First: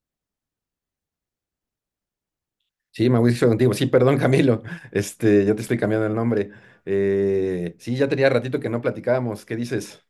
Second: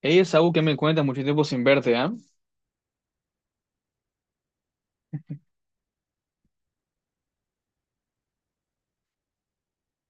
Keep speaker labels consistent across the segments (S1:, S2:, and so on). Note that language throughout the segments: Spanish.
S1: Ella es algo que me cuenta mucho tiempo sin verte, ¿ah?
S2: Sí, Mauricio contigo. Sí, perdón, Camilo. Ya te estoy cambiando el nombre. Sí, ya tenía ratito que no platicábamos. ¿Qué dices?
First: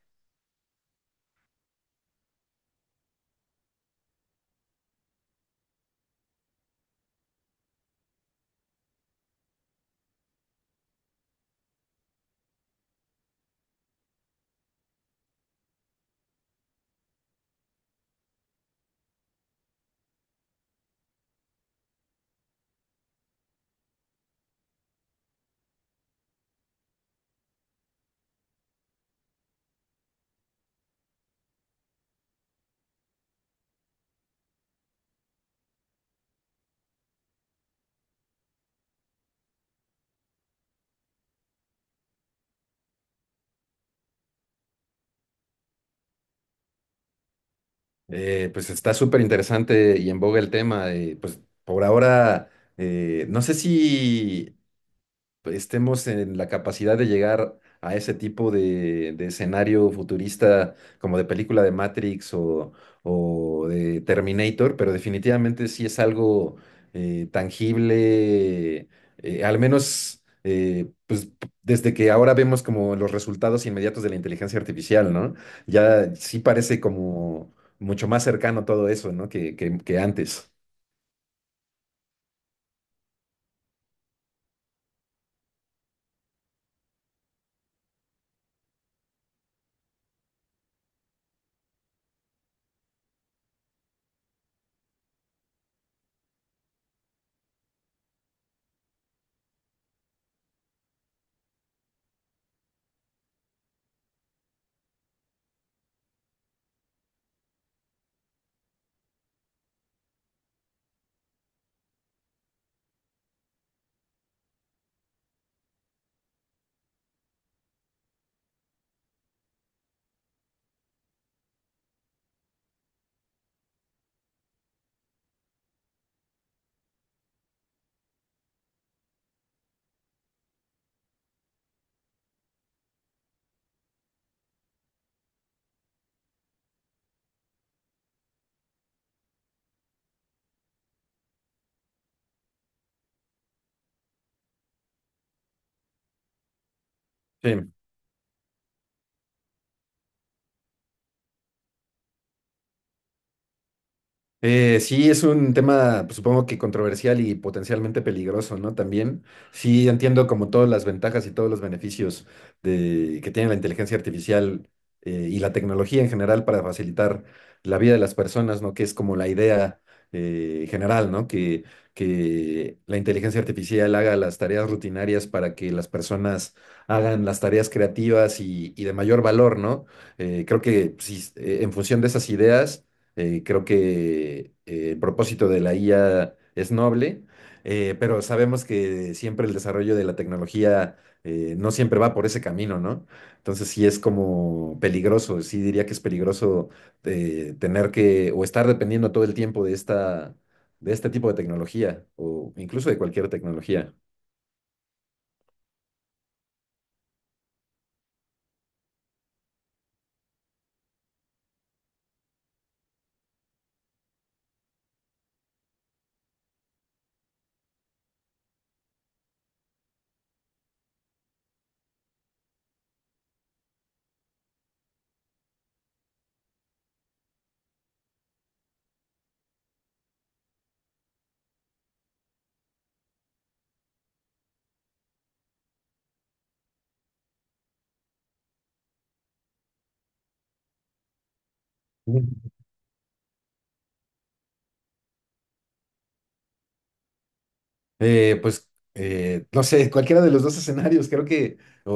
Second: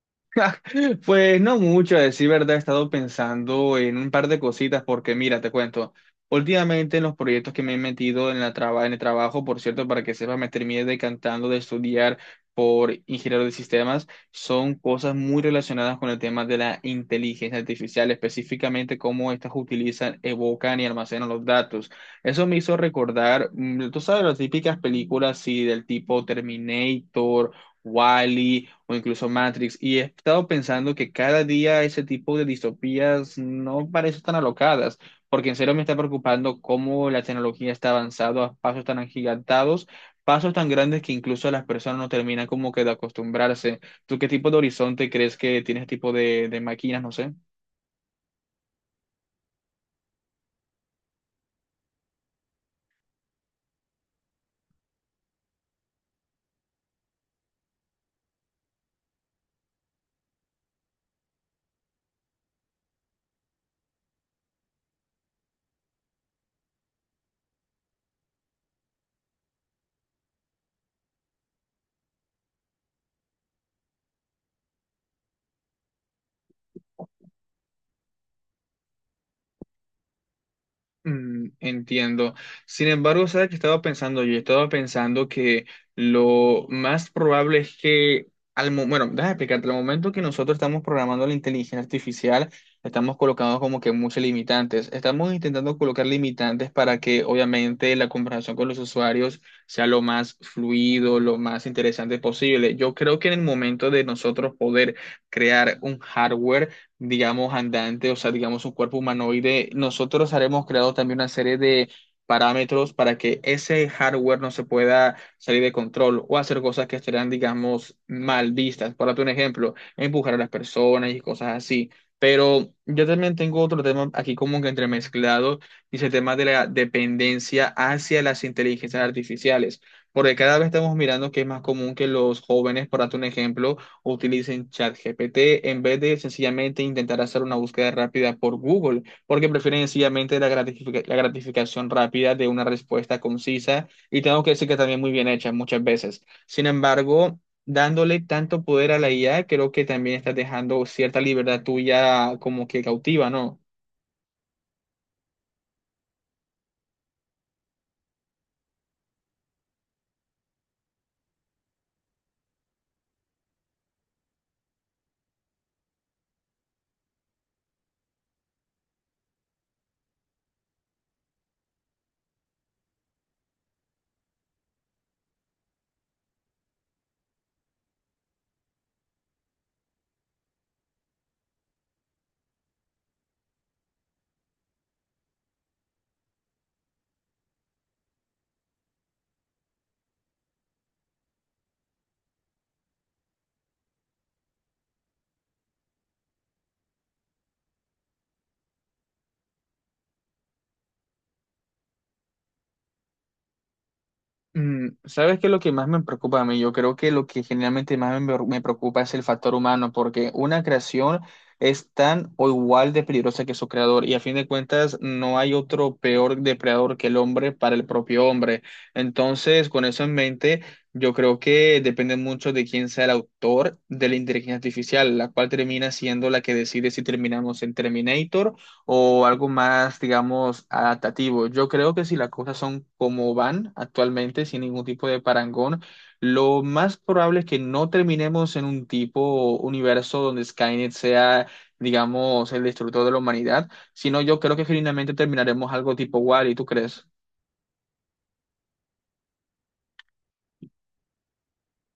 S1: Pues no mucho, a decir verdad, he estado pensando en un par de cositas porque mira, te cuento, últimamente en los proyectos que me he metido en en el trabajo, por cierto, para que sepas, me terminé decantando de estudiar por ingeniero de sistemas, son cosas muy relacionadas con el tema de la inteligencia artificial, específicamente cómo estas utilizan, evocan y almacenan los datos. Eso me hizo recordar, tú sabes, las típicas películas, sí, del tipo Terminator, Wally o incluso Matrix. Y he estado pensando que cada día ese tipo de distopías no parecen tan alocadas, porque en serio me está preocupando cómo la tecnología está avanzando a pasos tan agigantados, pasos tan grandes que incluso las personas no terminan como que de acostumbrarse. ¿Tú qué tipo de horizonte crees que tiene este tipo de máquinas? No sé.
S2: Pues está súper interesante y en boga el tema. Pues por ahora, no sé si estemos en la capacidad de llegar a ese tipo de escenario futurista como de película de Matrix o de Terminator, pero definitivamente sí es algo tangible, al menos pues, desde que ahora vemos como los resultados inmediatos de la inteligencia artificial, ¿no? Ya sí parece como mucho más cercano todo eso, ¿no? Que antes.
S1: Mm, entiendo. Sin embargo, ¿sabes qué estaba pensando yo? Estaba pensando que lo más probable es que, bueno, déjame explicarte, al momento que nosotros estamos programando la inteligencia artificial, estamos colocando como que muchos limitantes. Estamos intentando colocar limitantes para que, obviamente, la conversación con los usuarios sea lo más fluido, lo más interesante posible. Yo creo que en el momento de nosotros poder crear un hardware, digamos, andante, o sea, digamos, un cuerpo humanoide, nosotros haremos creado también una serie de parámetros para que ese hardware no se pueda salir de control o hacer cosas que estarán, digamos, mal vistas. Por darte un ejemplo, empujar a las personas y cosas así. Pero yo también tengo otro tema aquí como que entremezclado, y es el tema de la dependencia hacia las inteligencias artificiales, porque cada vez estamos mirando que es más común que los jóvenes, por darte un ejemplo, utilicen ChatGPT en vez de sencillamente intentar hacer una búsqueda rápida por Google, porque prefieren sencillamente la gratificación rápida de una respuesta concisa y tengo que decir que también muy bien hecha muchas veces. Sin embargo,
S2: Sí.
S1: dándole tanto poder a la IA, creo que también estás dejando cierta libertad tuya como que cautiva, ¿no?
S2: Sí, es un tema, pues, supongo que controversial y potencialmente peligroso, ¿no? También, sí, entiendo como todas las ventajas y todos los beneficios que tiene la inteligencia artificial y la tecnología en general para facilitar la vida de las personas, ¿no? Que es como la idea general, ¿no? Que la inteligencia artificial haga las tareas rutinarias para que las personas hagan las tareas creativas y de mayor valor, ¿no? Creo que sí, en función de esas ideas creo que el propósito de la IA es noble, pero sabemos que siempre el desarrollo de la tecnología no siempre va por ese camino, ¿no? Entonces sí es como peligroso, sí diría que es peligroso tener que o estar dependiendo todo el tiempo de esta, de este tipo de tecnología o incluso de cualquier tecnología.
S1: Mm, ¿sabes qué es lo que más me preocupa a mí? Yo creo que lo que generalmente más me preocupa es el factor humano, porque una creación es tan o igual de peligrosa que su creador, y a fin de cuentas no hay otro peor depredador que el hombre para el propio hombre. Entonces, con eso en mente, yo creo que depende mucho de quién sea el autor de la inteligencia artificial, la cual termina siendo la que decide si terminamos en Terminator o algo más, digamos, adaptativo. Yo creo que si las cosas son como van actualmente, sin ningún tipo de parangón, lo más probable es que no terminemos en un tipo universo donde Skynet sea, digamos, el destructor de la humanidad, sino yo creo que genuinamente terminaremos algo tipo Wall-E, ¿tú crees?
S2: No sé, cualquiera de los dos escenarios, creo que, o,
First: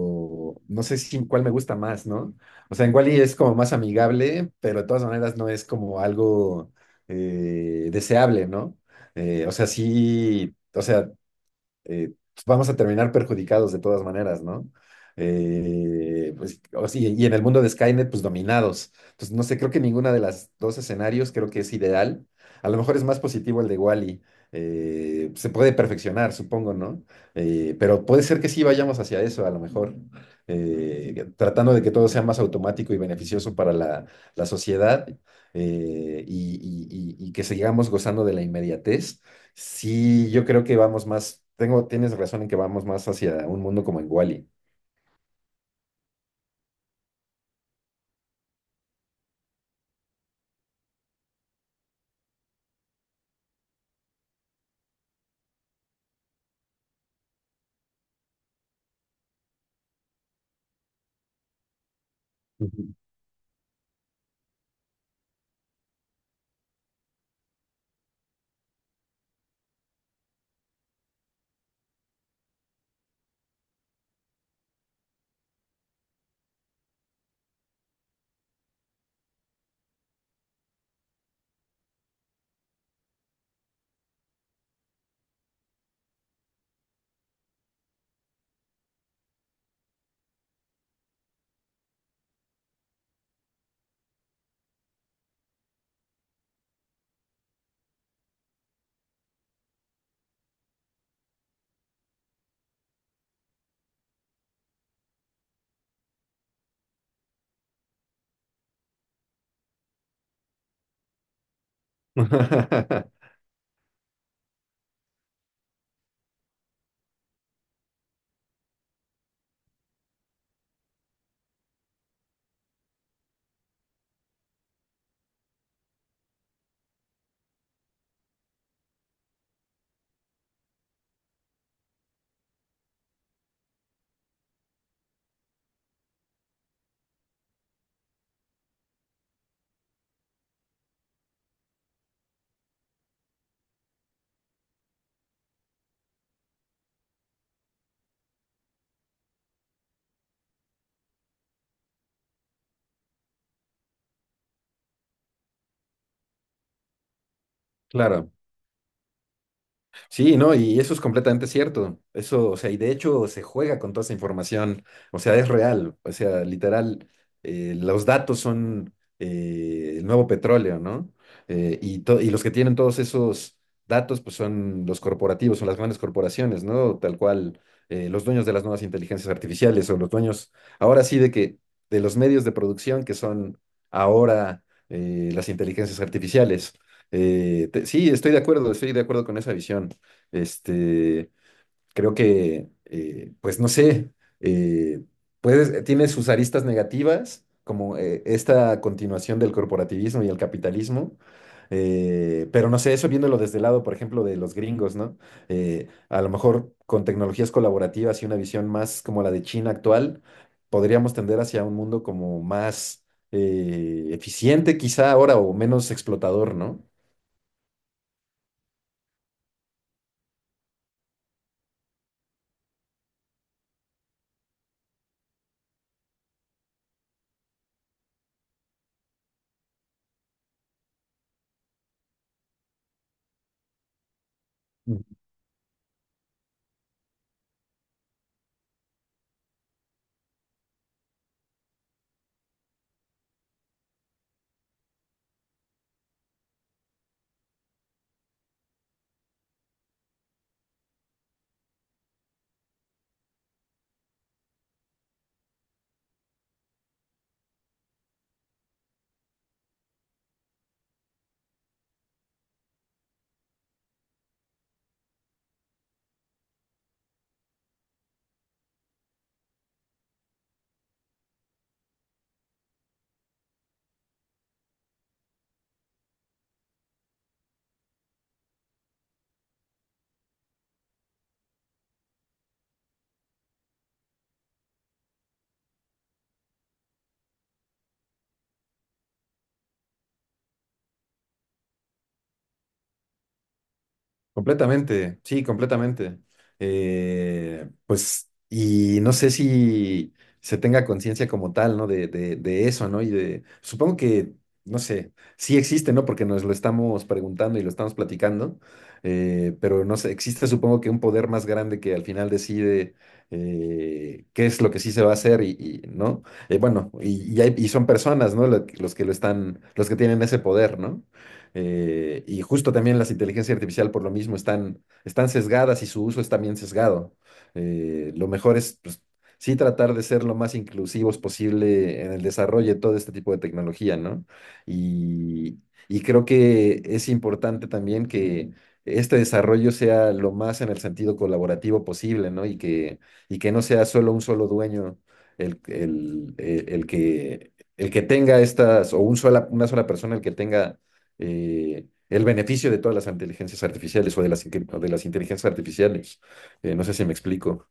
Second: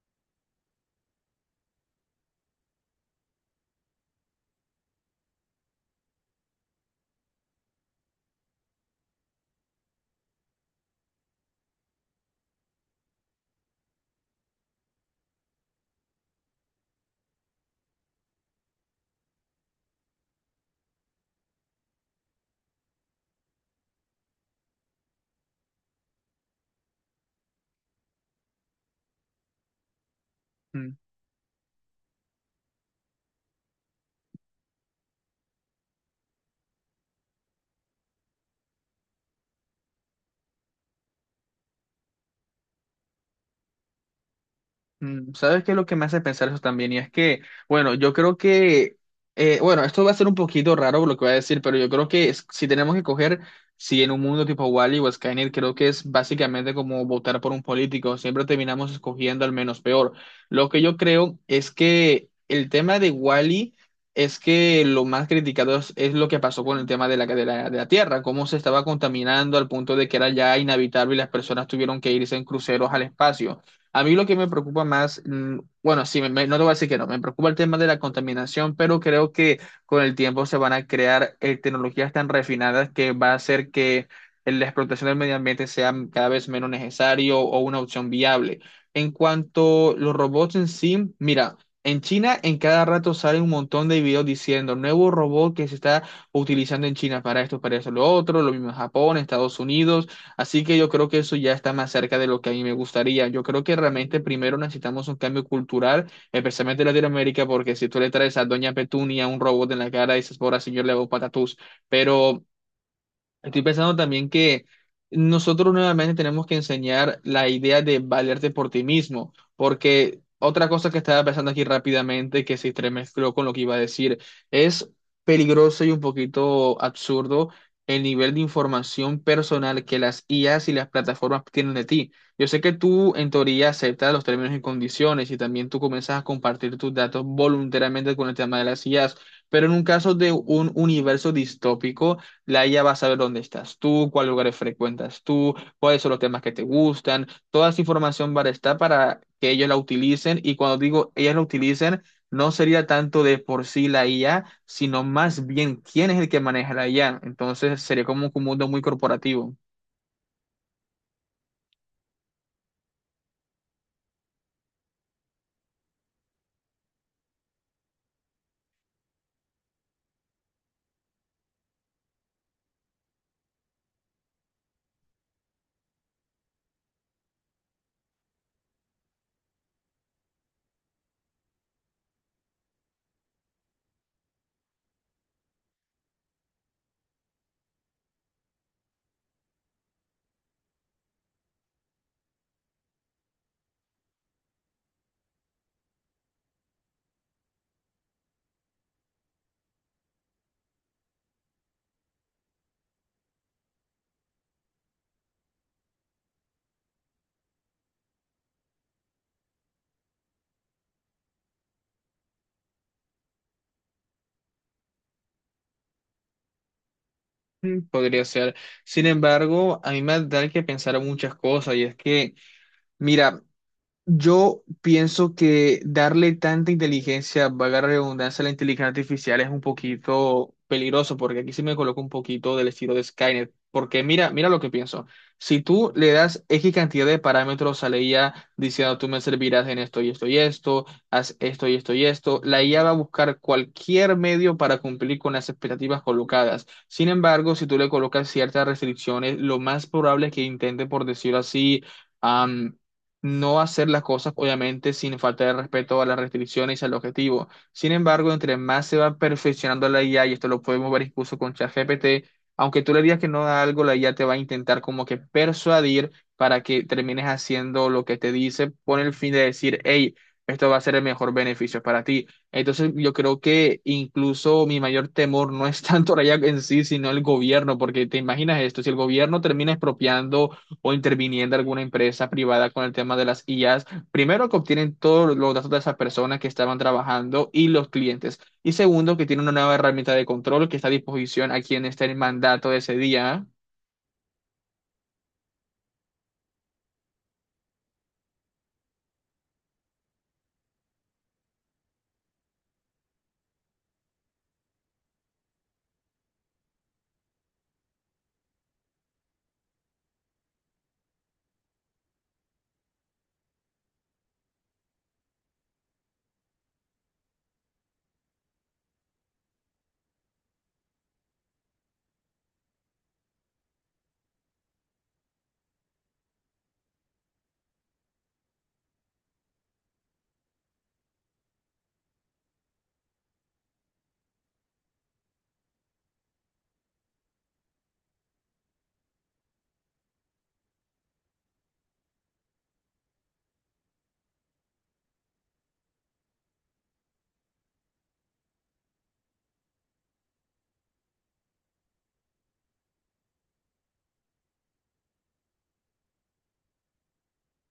S2: no sé si cuál me gusta más, ¿no? O sea, en Wall-E es como más amigable, pero de todas maneras no es como algo deseable, ¿no? O sea, sí, o sea, eh, vamos a terminar perjudicados de todas maneras, ¿no? Pues, o sí, y en el mundo de Skynet, pues dominados. Entonces, no sé, creo que ninguna de las dos escenarios creo que es ideal. A lo mejor es más positivo el de Wally. Se puede perfeccionar, supongo, ¿no? Pero puede ser que sí vayamos hacia eso, a lo mejor, tratando de que todo sea más automático y beneficioso para la, la sociedad eh, y, y que sigamos gozando de la inmediatez. Sí, yo creo que vamos más, tienes razón en que vamos más hacia un mundo como en Wall-E.
S1: Mm, ¿sabes qué es lo que me hace pensar eso también? Y es que, bueno, yo creo que, bueno, esto va a ser un poquito raro lo que voy a decir, pero yo creo que si tenemos que coger, si en un mundo tipo Wall-E o Skynet, creo que es básicamente como votar por un político, siempre terminamos escogiendo al menos peor. Lo que yo creo es que el
S2: Ujú.
S1: tema de Wall-E es que lo más criticado es lo que pasó con el tema de de la Tierra, cómo se estaba contaminando al punto de que era ya inhabitable y las personas tuvieron que irse en cruceros al espacio. A mí lo que me preocupa más, mm, bueno, sí, no te voy a decir que no, me preocupa el tema de la contaminación, pero creo que con el tiempo se van a crear tecnologías tan refinadas que va a hacer que la explotación del medio ambiente sea cada vez menos necesario o una opción viable. En cuanto a los robots en sí, mira, en China en cada rato sale un montón de videos diciendo nuevo robot que se está utilizando en China para esto, para eso, lo otro, lo mismo en Japón, Estados Unidos. Así que yo creo que eso ya está más cerca de lo que a mí me gustaría. Yo creo que realmente primero necesitamos un cambio cultural, especialmente en Latinoamérica, porque si tú le traes a Doña Petunia un robot en la cara, dices, por señor, le hago patatús. Pero estoy pensando también que nosotros nuevamente tenemos que enseñar la idea de valerte por ti mismo, porque otra cosa que estaba pensando aquí rápidamente, que se entremezcló con lo que iba a decir, es peligroso y un poquito absurdo el nivel de información personal que las IAs y las plataformas tienen de ti. Yo sé que tú en teoría aceptas los términos y condiciones y también tú comienzas a compartir tus datos voluntariamente con el tema de las IAs, pero en un caso de un universo distópico, la IA va a saber dónde estás tú, cuáles lugares frecuentas tú, cuáles son los temas que te gustan. Toda esa información va a estar para que ellos la utilicen. Y cuando digo ellos la utilicen, no sería tanto de por sí la IA, sino más bien quién es el que maneja la IA. Entonces sería como
S2: Claro.
S1: un mundo muy corporativo.
S2: Sí, no, y eso es completamente cierto. Eso, o sea, y de hecho se juega con toda esa información, o sea, es real, o sea, literal, los datos son el nuevo petróleo, ¿no? Y los que tienen todos esos datos, pues son los corporativos, son las grandes corporaciones, ¿no? Tal cual, los dueños de las nuevas inteligencias artificiales o los dueños, ahora sí, de que, de los medios de producción que son ahora las inteligencias artificiales. Sí, estoy de acuerdo con esa visión. Este, Creo que, pues no sé, eh, tiene sus aristas negativas, como esta continuación del corporativismo y el capitalismo, pero no sé, eso viéndolo desde el lado, por ejemplo, de los gringos, ¿no? A lo mejor con tecnologías colaborativas y una visión más como la de China actual, podríamos tender hacia un mundo como más eficiente quizá ahora o menos explotador, ¿no?
S1: Mm, podría ser. Sin embargo, a mí me da que pensar en muchas cosas y es que, mira, yo pienso que darle tanta inteligencia, valga la redundancia, a la inteligencia artificial es un poquito peligroso, porque aquí sí me coloco un poquito del estilo de Skynet. Porque mira, mira lo que pienso. Si tú le das X cantidad de parámetros a la IA diciendo tú me servirás en esto y esto y esto, haz esto y esto y esto, la IA va a buscar cualquier medio para cumplir con las expectativas colocadas. Sin embargo, si tú le colocas ciertas restricciones, lo más probable es que intente, por decirlo así, no hacer las cosas, obviamente, sin falta de respeto a las restricciones y al objetivo. Sin embargo, entre más se va perfeccionando la IA, y esto lo podemos ver incluso con ChatGPT, aunque tú le digas que no da algo, la IA te va a intentar como que persuadir para que termines haciendo lo que te dice con el fin de decir, hey, esto va a ser el mejor beneficio para ti. Entonces, yo creo que incluso mi mayor temor no es tanto la IA en sí, sino el gobierno, porque te imaginas esto, si el gobierno termina expropiando o interviniendo alguna empresa privada con el tema de las IAs, primero que obtienen todos los datos de esas personas que estaban trabajando y los clientes, y segundo que tienen una nueva herramienta de control que está a disposición a quien esté en mandato de ese día.
S2: Completamente, sí, completamente. Pues, y no sé si se tenga conciencia como tal, ¿no? De eso, ¿no? Y de, supongo que, no sé, sí existe, ¿no? Porque nos lo estamos preguntando y lo estamos platicando, pero no sé, existe supongo que un poder más grande que al final decide qué es lo que sí se va a hacer ¿no? Y son personas, ¿no? Los que lo están, los que tienen ese poder, ¿no? Y justo también las inteligencias artificiales por lo mismo están sesgadas y su uso es también sesgado. Lo mejor es, pues, sí tratar de ser lo más inclusivos posible en el desarrollo de todo este tipo de tecnología, ¿no? Y, y creo que es importante también que este desarrollo sea lo más en el sentido colaborativo posible, ¿no? Y que no sea solo un solo dueño el que tenga estas, o una sola persona el que tenga el beneficio de todas las inteligencias artificiales o de las inteligencias artificiales. No sé si me explico.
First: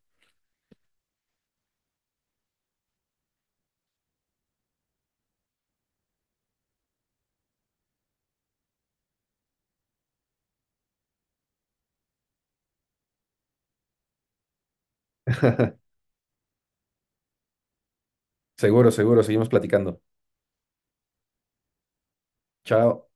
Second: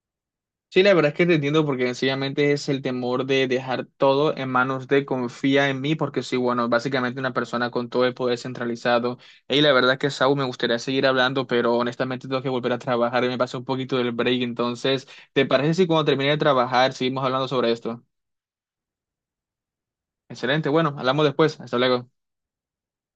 S1: Sí, la verdad es que te entiendo porque sencillamente es el temor de dejar todo en manos de confía en mí, porque soy, bueno, básicamente una persona con todo el poder centralizado. Y la verdad es que, Saúl, me gustaría seguir hablando, pero honestamente tengo que volver a trabajar y me pasó un poquito del break. Entonces, ¿te parece si cuando termine de trabajar seguimos hablando sobre esto?
S2: Seguro, seguro, seguimos platicando.
S1: Excelente, bueno, hablamos después. Hasta luego.
S2: Chao.